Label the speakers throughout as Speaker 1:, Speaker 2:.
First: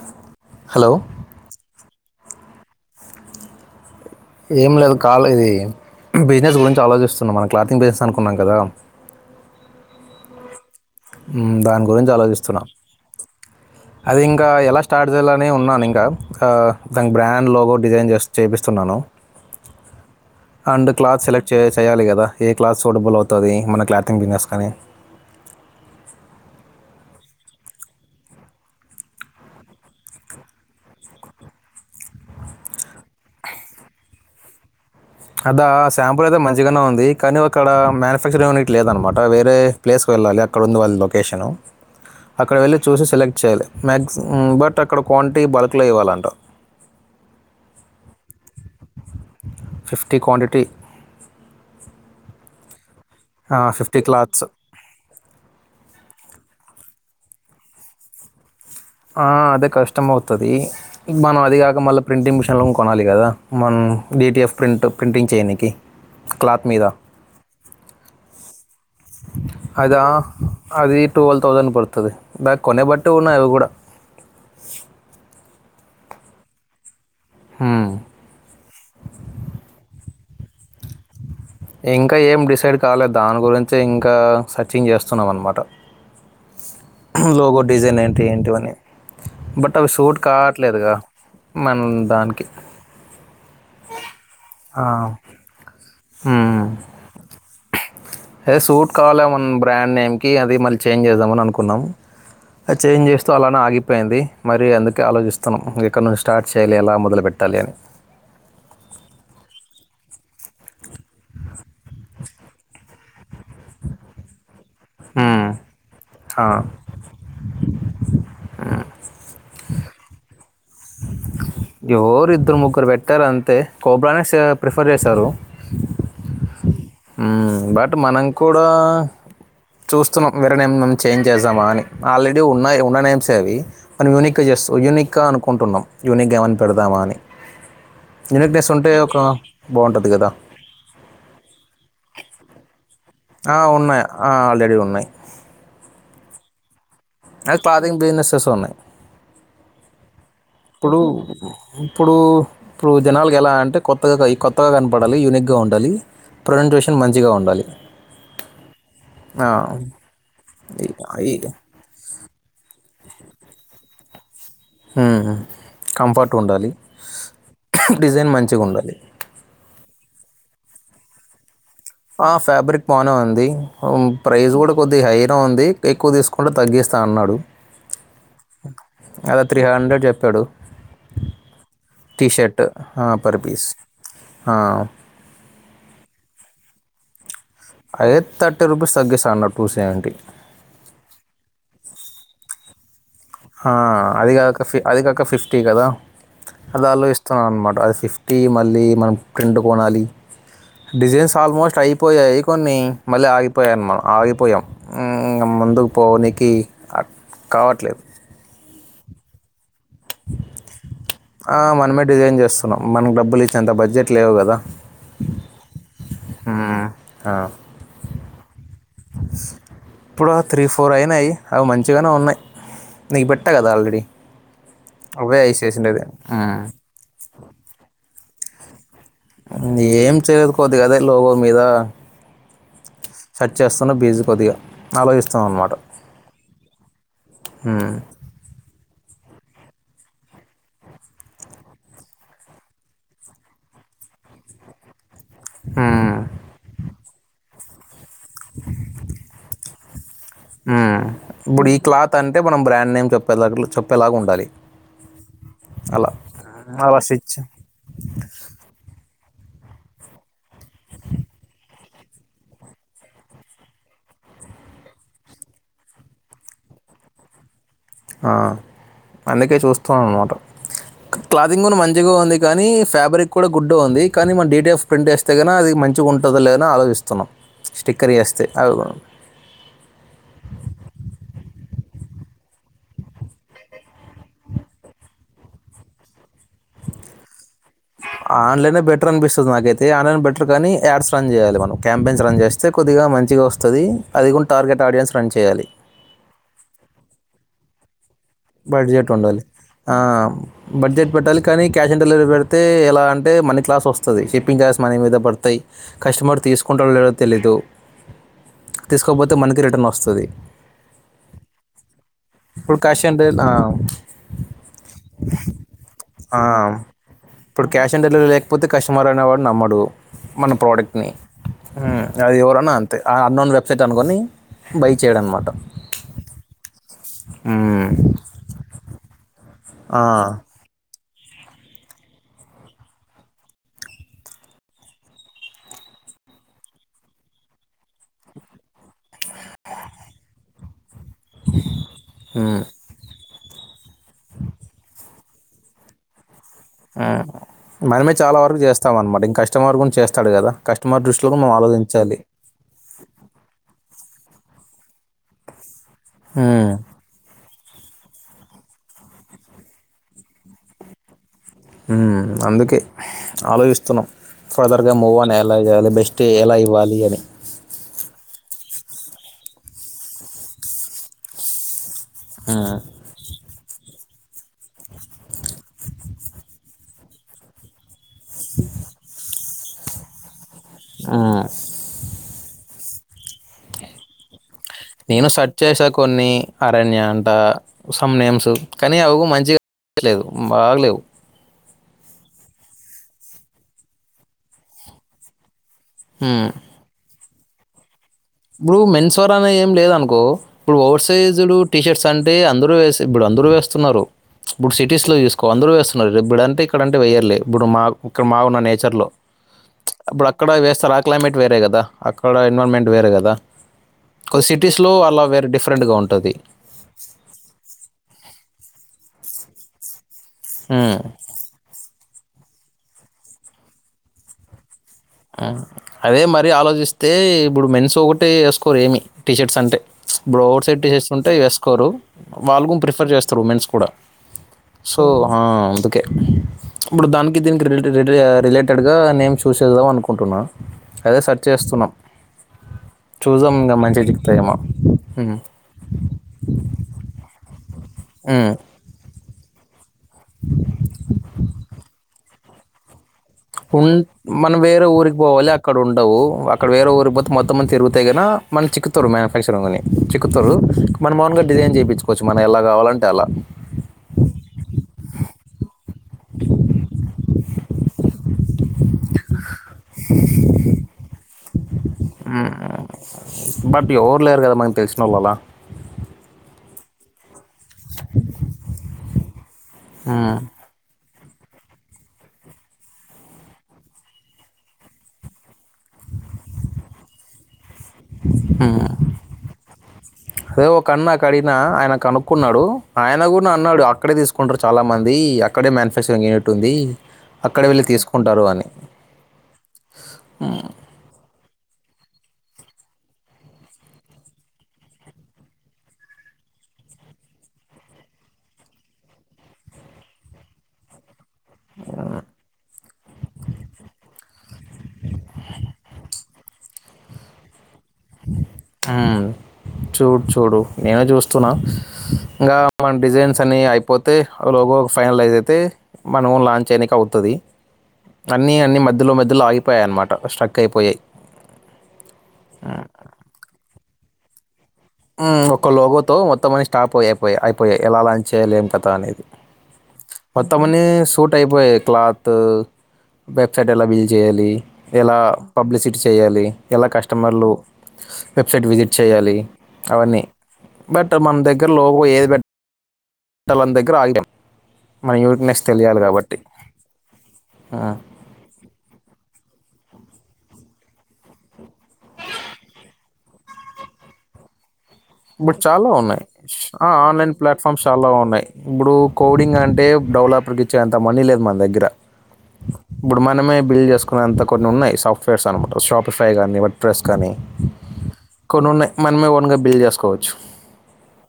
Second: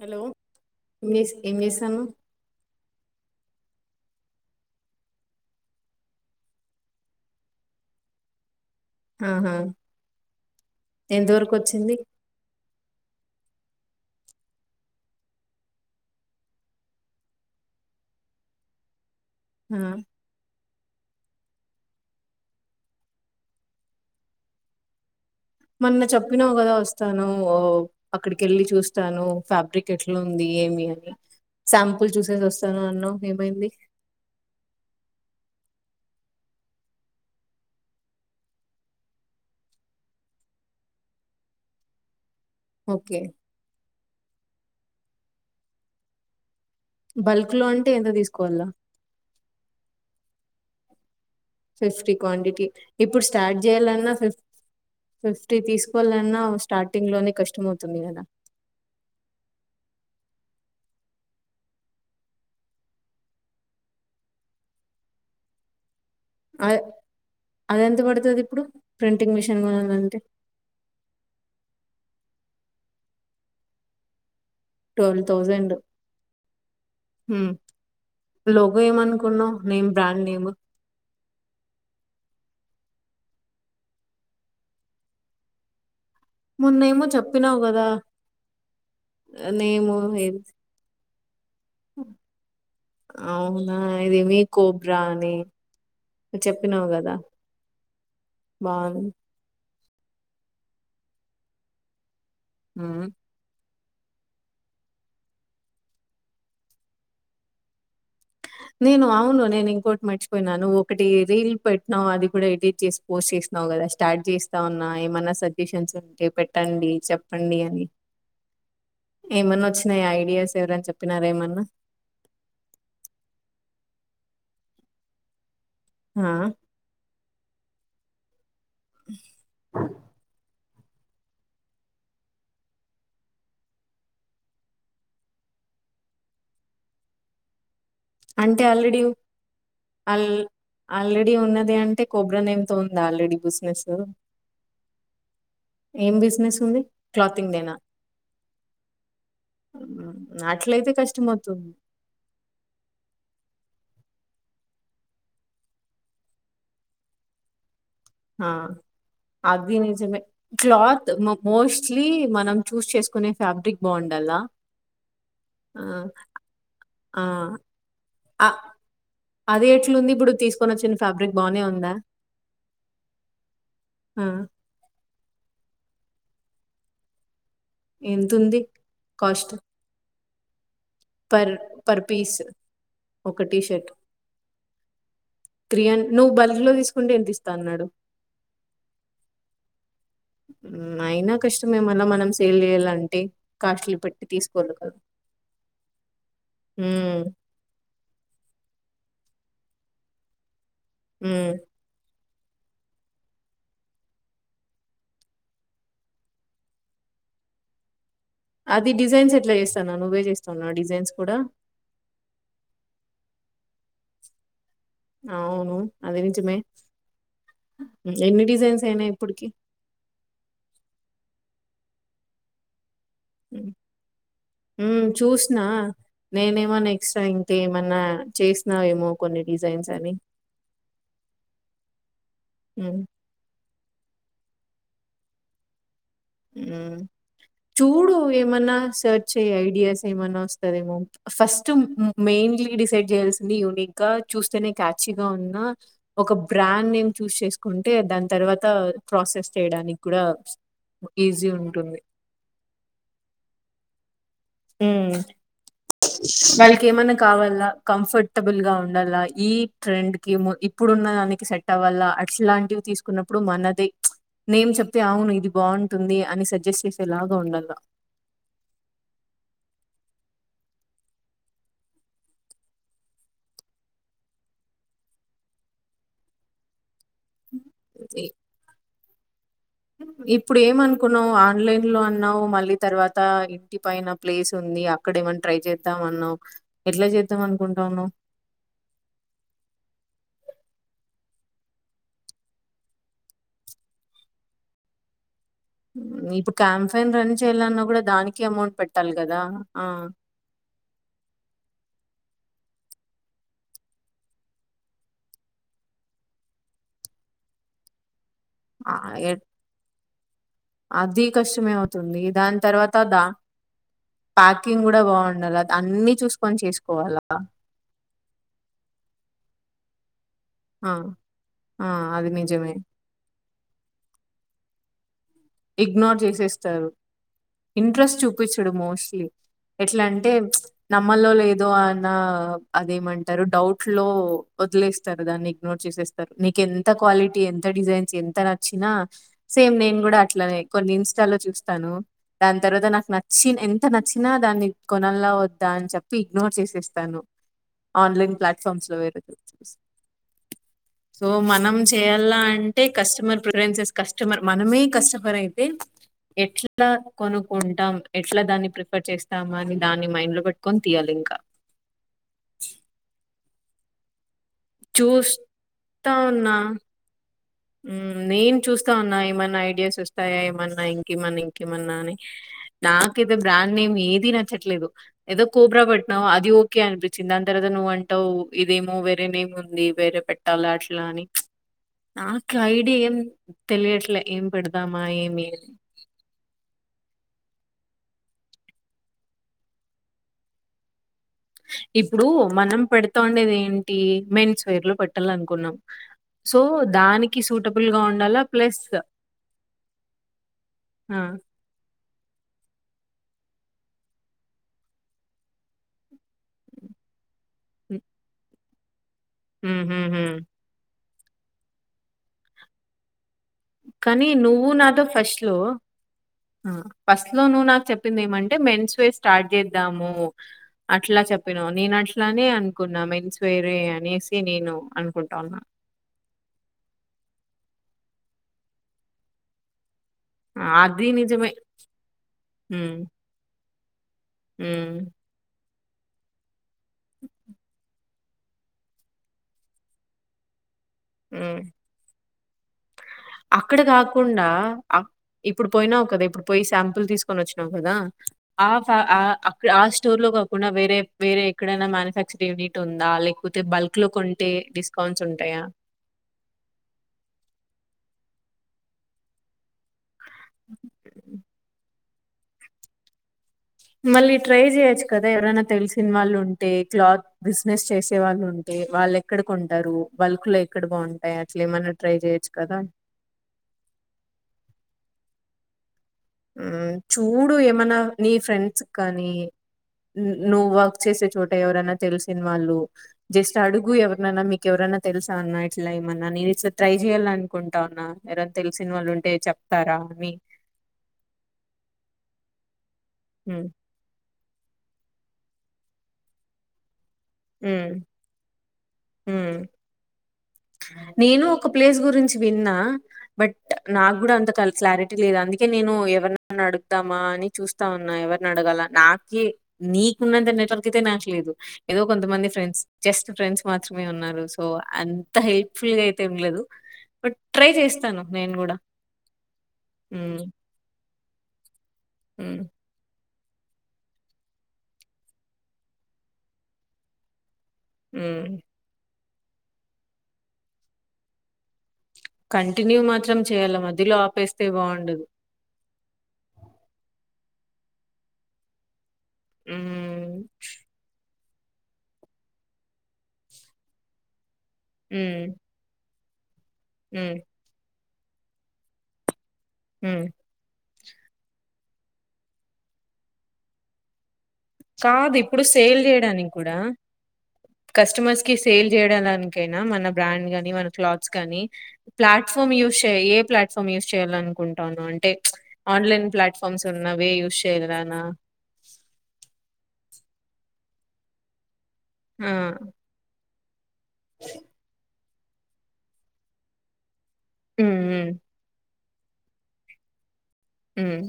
Speaker 1: Hello
Speaker 2: hello
Speaker 1: ఏం చే ఏంచేస్తాన్నారు
Speaker 2: ఏం లేదు కాళి ఇది బిజినెస్ గురించి ఆలోచిస్తున్నా మనం క్లాతింగ్ బిజినెస్ అనుకున్నాం కదా
Speaker 1: ఆహా ఎంత వరకు
Speaker 2: దాని
Speaker 1: వచ్చింది
Speaker 2: గురించి ఆలోచిస్తున్నా అది ఇంకా ఎలా స్టార్ట్ చేయాలనే ఉన్నాను ఇంకా దాని బ్రాండ్ లోగో డిజైన్ చేస్ చేపిస్తున్నాను
Speaker 1: ఆ
Speaker 2: అండ్ క్లాత్ సెలెక్ట్ చే చేయాలి కదా ఏ క్లాత్ సూటబుల్ అవుతది మన క్లాతింగ్ బిజినెస్ కనీ
Speaker 1: మొన్న చెప్పినావు కదా వస్తాను ఓ అక్కడికెళ్లి చూస్తాను ఫ్యాబ్రిక్ ఎట్లుంది ఏమి అని శాంపుల్ చూసేసి వస్తాను అన్నావు ఏమైంది
Speaker 2: అదా శాంపిల్ అయితే మంచిగానే ఉంది కానీ అక్కడ మ్యానుఫ్యాక్చరింగ్ కీ లేదన్నమాట వేరే ప్లేస్కి వెళ్ళాలి అక్కడ ఉంది వాళ్ళ లొకేషను అక్కడ వెళ్ళి చూసి
Speaker 1: ఓకే
Speaker 2: సెలెక్ట్ చేయాలి మ్యాక్సి బట్ అక్కడ క్వాంటిటీ బల్క్ లో ఇవ్వాలంటా
Speaker 1: బల్క్ లో అంటే ఎంత తీసుకోవాల
Speaker 2: ఫిఫ్టీ క్వాంటిటీ
Speaker 1: ఫిఫ్టీ క్వాంటిటీ ఇప్పుడు స్టార్ట్
Speaker 2: ఆ!
Speaker 1: చేయాలన్నా ఫిఫ్
Speaker 2: క్లాత్స్.
Speaker 1: ఫిఫ్టీ తీసుకోవాలన్నా స్టార్టింగ్ లోనే కష్టం అవుతుంది కదా
Speaker 2: ఆ అదే కష్టం అవుతది మనం అది కాక మళ్ళీ ప్రింటింగ్ మిషన్ లు కొనాలి కదా మనం డిటిఎఫ్ ప్రింట్ ప్రింటింగ్ చేయనికి
Speaker 1: అ అది ఎంత పడుతది ఇప్పుడు ప్రింటింగ్ మిషన్
Speaker 2: అదా
Speaker 1: కొనాలంటే
Speaker 2: అది ట్వెల్వ్ థౌసండ్ పడు స్తుంది బాగ కొనే బట్టు ఉన్నా అవి కూడా
Speaker 1: ట్వెల్వ్ హ్మ్ లోగో ఏమనుకున్నావు నేమ్ బ్రాండ్ నేమ్
Speaker 2: ఇంకా ఏం డిసైడ్ కాలే దాని గురించి ఇంకా సర్చింగ్ చేస్తున్నాం అన్నమాట
Speaker 1: మొన్నేమో చెప్పినావు
Speaker 2: లోగో
Speaker 1: కదా
Speaker 2: డిజైన్ అంటే ఏంటిఅని బట్ అవి
Speaker 1: నేము
Speaker 2: సూట్
Speaker 1: ఏది
Speaker 2: కావట్లేదుగా మన దానికి.
Speaker 1: అవునా ఇది మీ
Speaker 2: ఆ!
Speaker 1: కోబ్రా అని నువ్వు చెప్పినావు కదా
Speaker 2: అది సూట్
Speaker 1: బాగుంది
Speaker 2: కాలా మన బ్రాండ్ నేమ్కి అది మళ్ళీ చేంజ్ చేద్దామని అనుకున్నాం అది
Speaker 1: ఉమ్.
Speaker 2: చేంజ్ చేస్తే అలానే ఆగి పోయింది మరి అందుకే ఆలోచిస్తున్నాం ఎక్కడ నుంచి స్టార్ట్ చేయాలి ఎలా మొదలుపెట్టాలి అని
Speaker 1: నేను అవును నేను ఇంకోటి మర్చిపోయినా నువ్వు ఒకటి రీల్ పెట్టినావు అది కూడా ఎడిట్ చేసి పోస్ట్ చేస్ ఓ గదా స్టార్ట్ చేస్ ఇస్తా ఉన్నా ఏమన్నా
Speaker 2: మ్మ్.
Speaker 1: సజెషన్స్ ఉంటే
Speaker 2: ఆ.
Speaker 1: పెట్టండి చెప్పండి అని ఏమన్నా వచ్చినాయ ఐడియాస్ ఎవరని చెప్పినారా ఏమన్నా
Speaker 2: ఎవరు ఇద్దరు ముగ్గురు పెట్టారు అంతే కోబన్ సే ప్రిఫర్ చేశారు
Speaker 1: ఆ
Speaker 2: ఉమ్ బట్ మనం కూడా చూస్తున్నాం విరని ఏ చేంజ్ చేసామా అని ఆల్రెడీ ఉన్నయి ఉన్న నేమ్స్ అవి మనం యూనిక్గా చేస్త యూనిక్ గా అనుకుంటున్నాం యూనిక్గా అని పెడదామా అని
Speaker 1: అంటే
Speaker 2: యూనిక్నెస్ ఉంటే
Speaker 1: ఆల్రెడీ
Speaker 2: ఒక బాగుంటుంది కదా
Speaker 1: ఆల్రెడీ ఉన్నది అంటే కోబ్రా నేమ్ తో ఉందా ఆల్రెడీ
Speaker 2: ఆ
Speaker 1: బిజినెస్
Speaker 2: ఉన్నాయి ఆ ఆల్రెడీ ఉన్నాయి
Speaker 1: ఏం బిజినెస్ ఉంది
Speaker 2: అది క్లాతింగ్ బిజినెసెస్ ఉన్నాయి
Speaker 1: అట్లయితే
Speaker 2: ఇప్పుడు
Speaker 1: కష్టం అవుతుంది
Speaker 2: ఇప్పుడు ఇప్పుడు జనాలకి ఎలా అంటే కొత్తగా కొత్తగా కనపడాలి యూనిక్ గా ఉండాలి ప్రెసెంటేషన్ మంచిగా ఉండాలి
Speaker 1: ఆ
Speaker 2: ఆ,
Speaker 1: అవి నిజమే
Speaker 2: ఈ-
Speaker 1: క్లాత్
Speaker 2: ఈ-
Speaker 1: మోస్ట్లీ మనం చూస్ చేసుకు కొనే ఫ్యాబ్రిక్ బాగుండల్ల
Speaker 2: మ్ కంఫర్ట్ ఉండాలి
Speaker 1: ఆ!
Speaker 2: డిజైన్
Speaker 1: అ
Speaker 2: మంచిగుండాలి
Speaker 1: అది ఎట్లుంది ఇప్పుడు తీసుకని వచ్చిన ఫాబ్రిక్ బానే ఉం
Speaker 2: ఆ ఫ్యాబ్రిక్ బానే ఉంది
Speaker 1: ఆ!
Speaker 2: ప్రైస్ కూడా కొద్దిగ హై ఉంది ఎక్కువ తీసుకుంటె తగ్గిస్తా అన్నాడు
Speaker 1: ఎంతుంది
Speaker 2: అలా
Speaker 1: కాస్ట్?
Speaker 2: త్రీ హండ్రెడ్ చె పాడు
Speaker 1: పర్ పర్ పీస్
Speaker 2: టీషర్ట్ ఆ పర్
Speaker 1: ఒక
Speaker 2: పీస్ హ
Speaker 1: త్రి హ నువ్వు బల్క్ లో తీ
Speaker 2: అదే థర్టీ రూపీస్ తగ్గిస్తా అన్నడు టూ సెవెంటీ
Speaker 1: అయినా కష్టంమే మళ్ళా మనం సేల్ చేయాలంటే
Speaker 2: ఆ అది కాక ఫి అది కాక ఫిఫ్టీ గదా వాళ్ళు
Speaker 1: హ్మ్.
Speaker 2: ఇస్తారణమాట అది ఫిఫ్టీ మళ్ళీ మనం ఫ్రిన్ట్ కొనాలి డిజైన్స్
Speaker 1: హ్మ్.
Speaker 2: ఆల్మోస్ట్ అయిపోయాయి. కొన్ని మళ్ళీ ఆగిపోయానమా ఆగిపోయాం ముందుకు పోనికి కావట్లేదు
Speaker 1: అది డిజైన్స్ ఎట్లా చేస్తానవు నువ్వే చేస్తున్నావు డిజైన్స్ కూడా?
Speaker 2: ఆ మనమే డిజైన్ చేస్తున్నాం మనకు డబ్బులచ్చె అంత బడ్జెట్ లేదు గదా
Speaker 1: అవును అది నించమే ఎన్ని డిజైన్స్ అయినాయి ఇప్పటికి?
Speaker 2: ఇప్పుడా త్రీ ఫోర్ అయినాయి అవి మంచిగనే ఉన్నాయి. నీకు పెట్ట గదా ఆల్రెడీ
Speaker 1: మ్
Speaker 2: అవే
Speaker 1: చూసిన
Speaker 2: ఏసేసిండేది. హ్మ్.
Speaker 1: నేనేమన్నా ఎక్సట్రా ఇంకేమన్నా చేసినావేమో కొన్ని డిజైన్స్ అని.
Speaker 2: ఏం చేయలేదు కోద్ది గదే లోగో మీద
Speaker 1: హ్మ్.
Speaker 2: సెర్చ్ చేస్తున్న బీజీ కొద్దిగా ఆలోచిస్తాం అన్నమాట
Speaker 1: మ్ చూడు ఏమన్న సెర్చ్ చెయ్ ఐడియాస్ ఏమన్నా వస్తారేమో ఫస్ట్ మెయిన్లీ డిసైడ్ చేయాల్సింది యూనిక్ గా చూస్తేనే క్యాచిగా ఉన్నా ఒక బ్రాండ్ నేమ్ చూచ్ చేకుంటే దా తర్వాత ప్రాసెస్ చేయడానికి గూడా
Speaker 2: ఇప్పుడు ఈ క్లాత్ అంటే మనం బ్రాండ్ నేమ్ చెప్పేలా చెప్పేలాగా ఉండాలి. అలా
Speaker 1: వాళ్ళకి
Speaker 2: అలా
Speaker 1: ఏమన్నా
Speaker 2: స్టిచ్
Speaker 1: కావాల్ల కంఫర్టబుల్ గా ఉండాల్ల ఈ ట్రెండ్ కి ము ఇప్పుడున్న దానికి సెట్ అవ్వాల అట్లాంటివి తీసుకున్నప్పుడు మనది నేం చెప్తే అవును ఇది బాగుంటుంది అని సజెస్ట్ చేసేలాగా ఉండల్ల
Speaker 2: ఆ అందుకే చూస్తామనమాట క్లాథంగ్ కూడా మంచిగా ఉంది కానీ ఫ్యాబ్రిక్ కూడా గూడ్ గా ఉంది కానీ మనం డీటిఎఫ్ ప్రింట్ చేస్తే గన అది మంచి చిగా ఉంటుంది లే అని ఆలోచస్తున్నాం స్టిక్కర్ చేస్తే అవి
Speaker 1: [inaudible] ఇప్పుడు ఏమనుకున్నావు ఆన్లైన్ లో అన్నావు మళ్ళీ తర్వాత ఇంటి పైన ప్లేస్ ఉంది అక్కడే ట్రై చేద్దాం అన్నావ్ ఎట్లా చేద్దాం అ
Speaker 2: ఆన్లైనే బెటర్ అనిపిస్తది నాకైతే ఆన్లైన్ బెటర్ కానీ యాడ్స్ రన్ చేయాలి మనం క్యాంపెన్స్ రన్ చేస్తే కొద్దిగా మంచిగా వస్తది అది కూడా టార్గెట్ ఆడియన్స్ రన్ చేయాలి
Speaker 1: ఇప్పుడు క్యాంఫైన్ రన్ చేయాలన్నా కూడా దానికి అమౌంట్
Speaker 2: బడ్జెట్
Speaker 1: పెట్టాలి కదా
Speaker 2: ఉండాలి ఆ బడ్జెట్ పెట్టాలి కానీ క్యాష్ డెలివరీలు పెడితే ఎలా అంటే మనీ క్లాస్ వస్తది షింపిగ్ ఛార్జస్ మన మీద పడతాయి కస్టమర్ తీసుకుంటాడో లెదో తెలీదు
Speaker 1: ఆ,
Speaker 2: తీసుకోకపోతే
Speaker 1: ఎ-
Speaker 2: మనకి రిటర్న్ వస్తది
Speaker 1: అది కష్టమే అవుతుంది దాని తర్వాత
Speaker 2: టెన్త్
Speaker 1: దా
Speaker 2: వెళ్దాం
Speaker 1: ప్యాకింగ్ కూడా బాగుండాలా అన్ని
Speaker 2: ఆ!
Speaker 1: చూసుకొని చేసుకోవాలా
Speaker 2: ఇప్పుడు క్యాష్ ఆన్ డెలివరీ లేకపోతే కస్టమర్ అనేవాడు నమ్మడ్ డు మన
Speaker 1: ఆ
Speaker 2: ప్రొడక్ట్స్ ని హు
Speaker 1: ఆ
Speaker 2: అది ఎవరైనా
Speaker 1: నిజమే
Speaker 2: అంతే ఆ అర్థంలో సెట్ అనుకొని బై చేయడం అనమాట
Speaker 1: ఇగ్నోర్ చేసేస్తారు
Speaker 2: హ్మ్.
Speaker 1: ఇంట్రెస్ట్ చూపించడు మోస్ట్లీ ఎట్లా
Speaker 2: ఆ!
Speaker 1: అంటే ప్చ్ నమ్మల్లో లేదో అన్న అదేమంటారు డౌట్ లో వదిలేస్తారు దాన్ని ఇగ్నోర్ చే సేస్తారు నీకి ఎంత క్వాలిటీ ఎంత డిజైన్స్ ఎంత నచ్చిన సేమ్ నేను కూడా అట్లనే కొన్ని ఇన్స్టాలో చూస్తాను దాని
Speaker 2: హ్మ్.
Speaker 1: తర్వాత నాకు నచ్చ చ్చి ఎంత నచ్చినా దాన్ని కొనల్ల వద్దా అని చెప్పి ఇగ్నోర్ చేసేస్తాను
Speaker 2: మనమే
Speaker 1: ఆన్లైన్
Speaker 2: చాలా వరకు
Speaker 1: ప్లాట్ఫామ్స్
Speaker 2: చేస్తాం
Speaker 1: లో వేరే
Speaker 2: అనమాట
Speaker 1: చూ
Speaker 2: ఇంక కస్టమర్ కూడా చేస్తాడు కదా కస్టమర్
Speaker 1: సో
Speaker 2: దృష్టిలో కూడా
Speaker 1: మనం
Speaker 2: ఆలోచించాలి
Speaker 1: చేయాలా అంటే అంటే కస్టమర్ ప్రిఫరెన్సెస్ కస్టమర్ మనమే కస్టమర్ అయితే
Speaker 2: ఉమ్,
Speaker 1: ఎట్లా కొను కుంటాం ఎట్లా దాన్ని ప్రిఫర్ చేస్తామ అని దాన్ని మైండ్ లో పెట్టుకొని తీయాలి ఇంకా
Speaker 2: ఉమ్, అందుకే ఆలోచిస్తున్నాం ఫర్దర్గా మూవ్ అని ఎలా చేయాలి
Speaker 1: చూస్తా
Speaker 2: బెస్ట్
Speaker 1: ఉన్నా
Speaker 2: ఎలా ఇవ్వాలి అని
Speaker 1: ఉమ్ నేను చూస్తా ఉన్నా ఏమన్నా ఐడియాస్ వస్తాయా ఏమన్నా ఇంకేమన్నా ఇంకేమన్నా అని
Speaker 2: ఉమ్,
Speaker 1: నాకి ఏద బ్రాండ్ నేమ్ ఏది నచ్చట్లేదు ఏదో కోబ్రా పెట్నావు అది ఓకే అనిపించింది దాని తర్వాత నువ్వు అం టావ్ ఇదేమో వేరేనేమో ఉంది వేరే పెట్టాలి అట్లా అని
Speaker 2: ఉమ్.
Speaker 1: ప్చ్ నాకు ఐడియా ఏం తెలియట్లా ఏం పెడుదు
Speaker 2: నేను సర్చ్ చేసా కొన్ని అ అరణ్య అంట సమ్ నేమ్స్ కానీ అవి మంచిగా లేదు బాగలేవు
Speaker 1: ఇప్పుడు మనం పెడతా ఉండేది ఏంటి మెన్స్ వేర్ లో పెట్టాల అనుకున్నాం
Speaker 2: ఉమ్.
Speaker 1: సో దానికి సూటబుల్ గా ఉండ
Speaker 2: ఇప్పుడు మెన్స్ వర్ అనే ఏం లేద అనుకో ఇప్పుడు ఓవర్
Speaker 1: ఆ
Speaker 2: సైజులు టీషర్ట్స్ అంటే అందరు వేసి ఇప్పుడు అందరూ వేస్తున్నారు ఇప్పుడు సిటీస్ లో చూసుకో అందరూ వేస్తున్నారు ఇప్పుడు అంట ఇక్కడంటే వేయర్లే ఇప్పుడు మా ఇక్కడ మాగున్న నేచర్ లో
Speaker 1: హ్మ్
Speaker 2: ప్చ్
Speaker 1: హ్మ్
Speaker 2: అప్పుడు
Speaker 1: హ్మ్
Speaker 2: అక్కడ వేస్తరా క్లైమేట్ వేరే కదా అక్కడ ఎన్వైర్న్మెంట్ వేరే కదా
Speaker 1: కానీ
Speaker 2: కొద్ది
Speaker 1: నువ్వు
Speaker 2: సిటీస్లో
Speaker 1: నాతో
Speaker 2: అలా
Speaker 1: ఫస్ట్
Speaker 2: వేరే
Speaker 1: లో
Speaker 2: డిఫరెంట్గా ఉంటుంది
Speaker 1: ఆ ఫస్ట్ లో నువ్వు నాకు చెప్పింది ఏమంటే మెన్స్ వేర్ స్టార్ట్ చేద్దాము
Speaker 2: ఉమ్,
Speaker 1: అట్లా చెప్పినావ్ నేను అట్లనే అనుకున్నా మెన్స్ వేర్ ఏ అనేసి నేను అనుకుంటా ఉన్నా.
Speaker 2: అదే మరీ ఆలోచిస్తే ఇప్పుడు మెన్స్ ఒకటే వేసుకోరు ఏమి టీషర్ట్స్ అంటే ప్చ్ ఇప్పుడు ఔట్
Speaker 1: ఆ,
Speaker 2: సైడ్ టీ
Speaker 1: అది
Speaker 2: షర్ట్స్ ఉంటే
Speaker 1: నిజమే
Speaker 2: వేసుకోరు వాళ్ళు కూడా
Speaker 1: హ్మ్
Speaker 2: ప్రిఫర్ చేస్తారు ఉమెన్స్ కూడా
Speaker 1: హ్మ్
Speaker 2: సో ఆ అందుకే ఇప్పుడు దానికి దీనికి రిలేటెడ్ ర రిలేటెడ్గా నేమ్స్ చూసేద్దాం అనుకుంటున్నాను అదే సెర్చ్
Speaker 1: హ్మ్
Speaker 2: చేస్తున్నాం చూద్దాం ఇంకా
Speaker 1: అక్కడ
Speaker 2: మంచి
Speaker 1: కాకుండా
Speaker 2: చిక్కుతాయేమో ఉమ్.
Speaker 1: ఇప్పుడు పోయినావ్ కదా ఇప్పుడు పోయి శాంపుల్ తీసుకొని వచ్చిన కదా
Speaker 2: ఉమ్.
Speaker 1: ఆ ఫ ఆ స్టోర్ లో కాకుండా వేరే వేరే ఎక్కడైనా మ్యానుఫ్యాక్చర్ ఎడిట్ ఉందా లే
Speaker 2: ఉమ్ మనం వేరే ఊరికి పోవాలి
Speaker 1: ఉంటాయా?
Speaker 2: అక్కడ ఉండవు అక్కడ వేరే ఊరికి పోతే మొత్తం మంత తిరుగుతాయి గనా మనకు చిక్కుతారు మ్యానుఫ్యాక్చరింగ్ల చిక్కుతరు మన మామూలుగా డిజైన్ చేయించు కొంచెం మనం ఎలా కావాలంటే అలా
Speaker 1: మళ్ళీ ట్రై చేయొచ్చు కదా ఎవరైనా తెలిసిన వాళ్ళు ఉంటే క్లాత్ బిజినెస్ చేసే వాళ్ళు ఉంటే వాళ్ళు ఎక్కడ కొంటారు బల్క్ లో ఎక్కడ బాగుంటాయి అట్లా ఏమన్నా ట్రై చేయొచ్చు కదా
Speaker 2: ఉమ్. బట్ ఎవరు లేరు కదా మనకు తెలిసిన వాళ్ళు అలా
Speaker 1: ఉమ్ చూడు ఏమన్నా నీ ఫ్రెండ్స్ కానీ
Speaker 2: ఉమ్.
Speaker 1: నువ్వా చేసే చోట ఎవరైనా తెలిసిన వాళ్ళు జస్ట్ అడుగు ఎవరనైనా మీకు ఎవరైనా తెలుసా అన్న ఇట్లా మన్నా నేను ఇట్ల ట్రై చేయాలనుకున్నా కుంటా ఉన్నా ఎవరైనా తెలిసిన
Speaker 2: ఉమ్.
Speaker 1: వాళ్ళు ఉంటే చెప్తారా అని
Speaker 2: ఆ ఆయన కనుక్కున్నాడు ఆయన కూడా
Speaker 1: ఉమ్
Speaker 2: అన్నాడు అక్కడే తీసుకు కుంటరు చాలా మంది అక్కడే మ్యానుఫ్యాక్చరింగ్ అయినట్టు ఉంది అక్కడ వెళ్ళి
Speaker 1: ఉమ్
Speaker 2: తీసుకుంటారు అని
Speaker 1: ఉమ్ నేను ఒక ప్లేస్ గురించి విన్నా బట్ నాకు కూడా అంత క్లారిటీ లేదు అందుకే నేను ఎవరి అడుగుదా అని చూస్తా ఉన్నా ఎవరిని అడగాల నాక నీకున్నంత నెట్వర్క్ అయితే నా లేదు ఏదో కొంతమంది ఫ్రెండ్స్ జస్ట్ ఫ్రెండ్స్ మాత్రమే ఉన్నారు సో అ ఫుల్ గా అయితే ఏం లేదు బట్ ట్రై చేస్త
Speaker 2: హు చూడు
Speaker 1: హ్మ్.
Speaker 2: చూడు నేనే చూస్తున్నా ఇంగా
Speaker 1: హ్మ్.
Speaker 2: మన డిజైన్ స్ అన్ని అయిపోతే లోగో ఫైనలైజ్ అయితే మనం లాంచ్ చేయనికి అవుతుంది
Speaker 1: హ్మ్.
Speaker 2: అన్నీ అన్ని మధ్యలో మధ్యలో ఆగిపోయాయిన్నమాట స్ట్రక్ అయిపోయాయి
Speaker 1: కంటిన్యూ మాత్రం చేయాల మధ్యలో ఆపేస్త
Speaker 2: హు ఒక్క లోగోతో మొత్తం అని స్టాప్ అయియిపోయి అయిపోయాయి ఎలా లాంచ్ చేయాలలే ఏం కథ అనేది
Speaker 1: హ్మ్.
Speaker 2: మొత్తం అన్ని సోట్ అయిపోయ క్లాత్ వెబ్సైట్ ఎలా బిల్డ్ చేయాలి ఎలా
Speaker 1: హ్మ్.
Speaker 2: పబ్లిసిటీ చేయాలి ఎలా
Speaker 1: హ్మ్.
Speaker 2: కస్టమర్లు వెబ్సైట్ విజిట్ చేయాలి అవన్నీ
Speaker 1: హ్మ్.
Speaker 2: బెటర్ మన దగ్గర లోగో ఏది బట్ట పెట్టాలని దగ్గర ఆగినము
Speaker 1: కాదు ఇప్పుడు సేల్ చేయడానికి కూడా
Speaker 2: ఆ,
Speaker 1: కస్టమర్స్ కి సేల్ చేయాలనికి డానికి మన బ్రాండ్ గాని మన ఫ్లాట్స్ గాని ప్లాట్ఫామ్ యూస్ చెయ్ ఏ ప్లాట్ ఫామ్ చేయాలనుకొం
Speaker 2: ఇప్పుడు చాలా ఉన్నాయి ఆ
Speaker 1: ఉన్నవే
Speaker 2: ఆన్లైన్
Speaker 1: యూజ్
Speaker 2: ప్లాట్ఫామ్స్ చాలా
Speaker 1: చేయాలనా?
Speaker 2: ఉన్నాయి ఇప్పుడు కోడింగ్ అంటే టే డెవలప్ర్కి చేదాము అని మనీ లేదు మన దగ్గర
Speaker 1: ఆ
Speaker 2: ఇప్పుడు మనమే బిల్డ్ చేసుకునేంత కొన్నిన్నాయి సాఫ్ట్వేర్స్ అన్నామాట షాప్ సైజ్ అని వట్ ప్రెస్ కానీ
Speaker 1: హ్మ్. హ్మ్.
Speaker 2: కొన్ని ఉన్నాయి మనమే ఓన్ బిల్ చేసుకోవచ్చు
Speaker 1: హ్మ్.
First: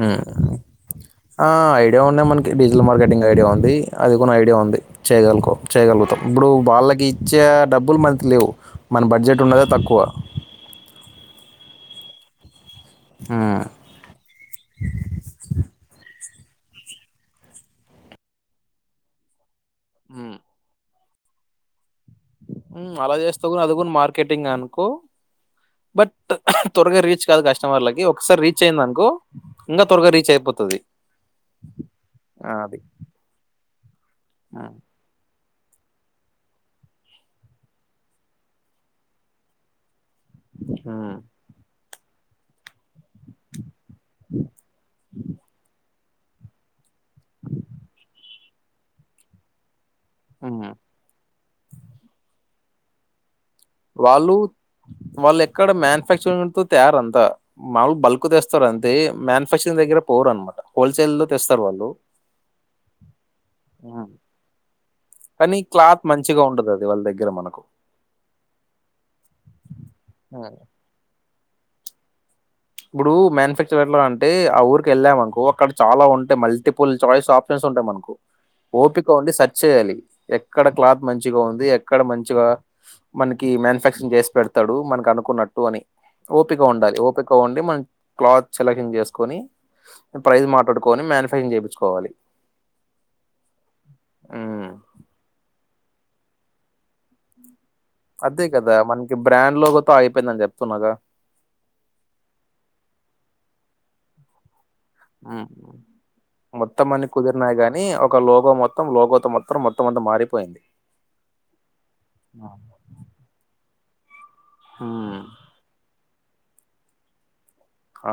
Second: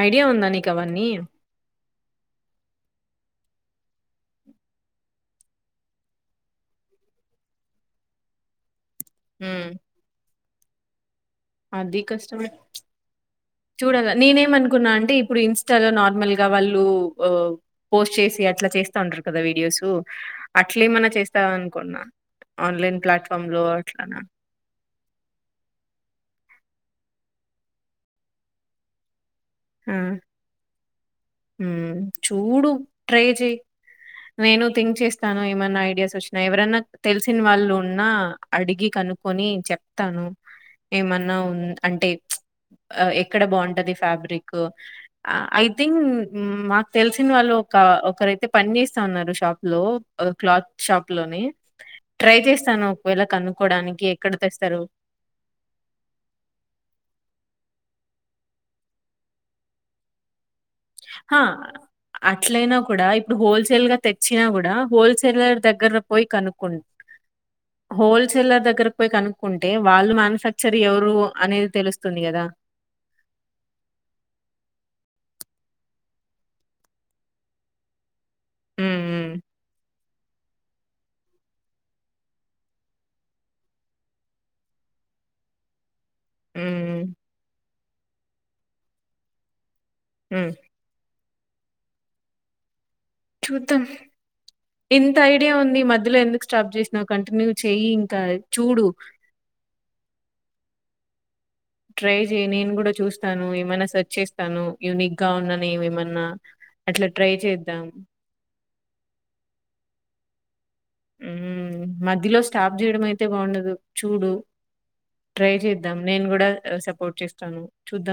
Speaker 2: హు
Speaker 1: ఐడియా ఉందా నీకవన్నీ?
Speaker 2: ఆ ఏ ఉన్నాయి మనకి డిజిటల్ మార్కెటింగ్ ఐడియా ఉంది అది కూడాన్న ఐడియా ఉంది చేయగలుకో చేయగలుగుతాం ఇప్పుడు వాళ్ళ నాకు ఇచ్చే డబ్బులు మనకి లేవు మన బడ్జెట్ ఉన్నదా
Speaker 1: హ్మ్.
Speaker 2: తక్కువ
Speaker 1: అది కష్ట మే
Speaker 2: హ్మ్.
Speaker 1: చూడాల నేనేమనుకున్నా అంటే ఇప్పుడు ఇన్స్టాలో నార్మల్ గా వాళ్ళు పోస్ట్ చేసి అట్లా చేస్తఉంటారు కదా వీడియోస్
Speaker 2: హ్మ్.
Speaker 1: అట్లా ఏమన్నా చేస్తావ అనుకున్నా
Speaker 2: అలా చేస్తా కూడాని అది కూడామార్కెటింగ్ అనుకో బట్ త్వరగా రీచ్ కాదు కస్టమర్లకి ఒకసారి రీచ్ అయ్యందినుకో ఇంకా త్వరగా రీచ్ అయిపోతుది
Speaker 1: హు చూడు ట్రై చెయి నేను
Speaker 2: హ్మ్.
Speaker 1: థింక్ చేస్తాను ఏమన్నా ఐడియాస్ వచ్చినా ఎవరైన్నా తెలిసిన వాళ్ళు ఉన్నా అడిగి కనుక్కొని చె స్తాను
Speaker 2: హ్మ్.
Speaker 1: ఏమన్నా ఉ అంటే ఎక్కడ బాగుంటది ఫ్యాబ్రిక్ ఐథింక్ హు మాకు తెలిసిన వాళ్ళు ఒక ఒకరైతే పని చేస్తా ఉన్నారు షాప్ లో క్లాత్
Speaker 2: హ్మ్.
Speaker 1: షాప్ లోని ట్రై చేస్తాను ఒకవేళ కనుక్
Speaker 2: వాళ్ళు వాళ్ళు ఎక్కడ మ్యానుఫ్యాక్చరింగ్ త తయారంతా మాముూలు బల్క్ తెస్తారు అంతే మ్యానుఫ్యాక్చరింగ్ దగ్గర పోరు అన్నామాట హోల్సేల్ లో తెస్తారు వాళ్ళు
Speaker 1: అట్లైనా కూడా ఇప్పుడు హోల్సేల్ గా
Speaker 2: ఉమ్,
Speaker 1: తెచ్చినా కూడా
Speaker 2: కానీ
Speaker 1: హోల్సేలర్ దగ్గర
Speaker 2: క్లాత్
Speaker 1: పోయి
Speaker 2: మంచిగా ఉండదు
Speaker 1: కనుక్కుం
Speaker 2: అది వాళ్ళ దగ్గర మనకు
Speaker 1: హోల్సేలర్ దగ్గరకి పోయి కనుక్కుంటే వాళ్ళు
Speaker 2: ఉమ్,
Speaker 1: మ్యానుఫ్యాక్చర్ ఎవరు అనేది తెలుస్తుంది కదా
Speaker 2: ఇప్పుడు మ్యానుఫ్యాక్చర్ ఎట్లా అంటే ఆ ఊరికి వెళ్ళాంనుకో అక్కడ చాలా ఉంటాయి మల్టిపుల్ చాయిస్ ఆప్షన్స్ ఉంటాయి మనకు
Speaker 1: ఉమ్
Speaker 2: ఓపిక ఉండి
Speaker 1: ఉమ్
Speaker 2: సర్చ్ చేయాలి ఎక్కడ క్లాత్ మంచిగా ఉంది ఎక్కడ మంచిగా మనకి మ్యానుఫ్యాక్చరింగ్ చేసి పెడతాడు మనకి అనుకున్నట్టు అని ఓపిక ఉండాలి
Speaker 1: ఉమ్
Speaker 2: ఓపిక మన్ క్లాత్ సెలక్షన్ జేసుకొని ప్రైజ్
Speaker 1: ఉమ్.
Speaker 2: మాట్లాడుకొని మానుఫ్ టైలరింగ్ జేపిచ్చుకోవాలి.
Speaker 1: చూద్దాం ఇంత ఐడియా ఉంది మధ్యలో ఎందుకు స్టాప్ జేసినవు కంటిన్యూగ
Speaker 2: అద్దే గదా మనకి బ్రాండ్ లోగోతో అయిపోయిందన్జెప్తున్నాగ
Speaker 1: ట్రై జేయ్ నేను గూడ చూస్తాను ఏమన్నా సర్చ్ చేస్తాను యూనిక్ గా
Speaker 2: ఉమ్
Speaker 1: ఉన్ననేవి ఏమన్నా
Speaker 2: మొత్తం
Speaker 1: అట్లా
Speaker 2: అన్ని
Speaker 1: ట్రై
Speaker 2: కుదిరినాయి
Speaker 1: చేద్దాం
Speaker 2: గాని ఒక లోగో మొత్ త్తం లోగోతో మొత్రం మొత్తమంత మారిపోయింది
Speaker 1: ఉమ్ మధ్యలో స్టాప్ జేయడం అయితే బాగుండదు చూడు
Speaker 2: ఉమ్,
Speaker 1: ట్రై చేద్దాం నేను గూడా అ సపోర్ట్ చేస్తాను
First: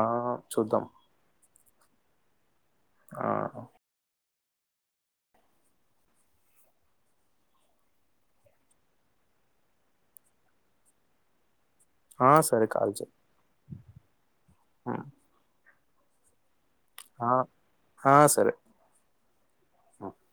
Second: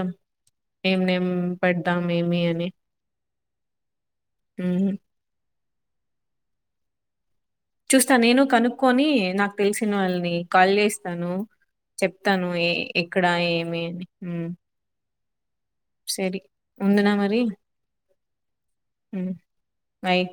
Speaker 2: ఆ చూద్దాం
Speaker 1: ఏం నేం పెడదాం ఏమి అని
Speaker 2: ఆ
Speaker 1: ఉమ్ హ్ చూస్తా నేను కనుక్కొనీ నాకు తెలిసిన వాళ్ళని కాల్ జేస్తాను
Speaker 2: ఆ,
Speaker 1: చెప్తాను
Speaker 2: సరే
Speaker 1: ఏ
Speaker 2: కాల్ చేయి
Speaker 1: ఎక్కడా ఏమి అని ఉమ్
Speaker 2: ఉమ్,
Speaker 1: సరే ఉండనా
Speaker 2: ఆ,
Speaker 1: మరీ
Speaker 2: ఆ, సరే
Speaker 1: ఉమ్
Speaker 2: ఉమ్.
Speaker 1: బాయ్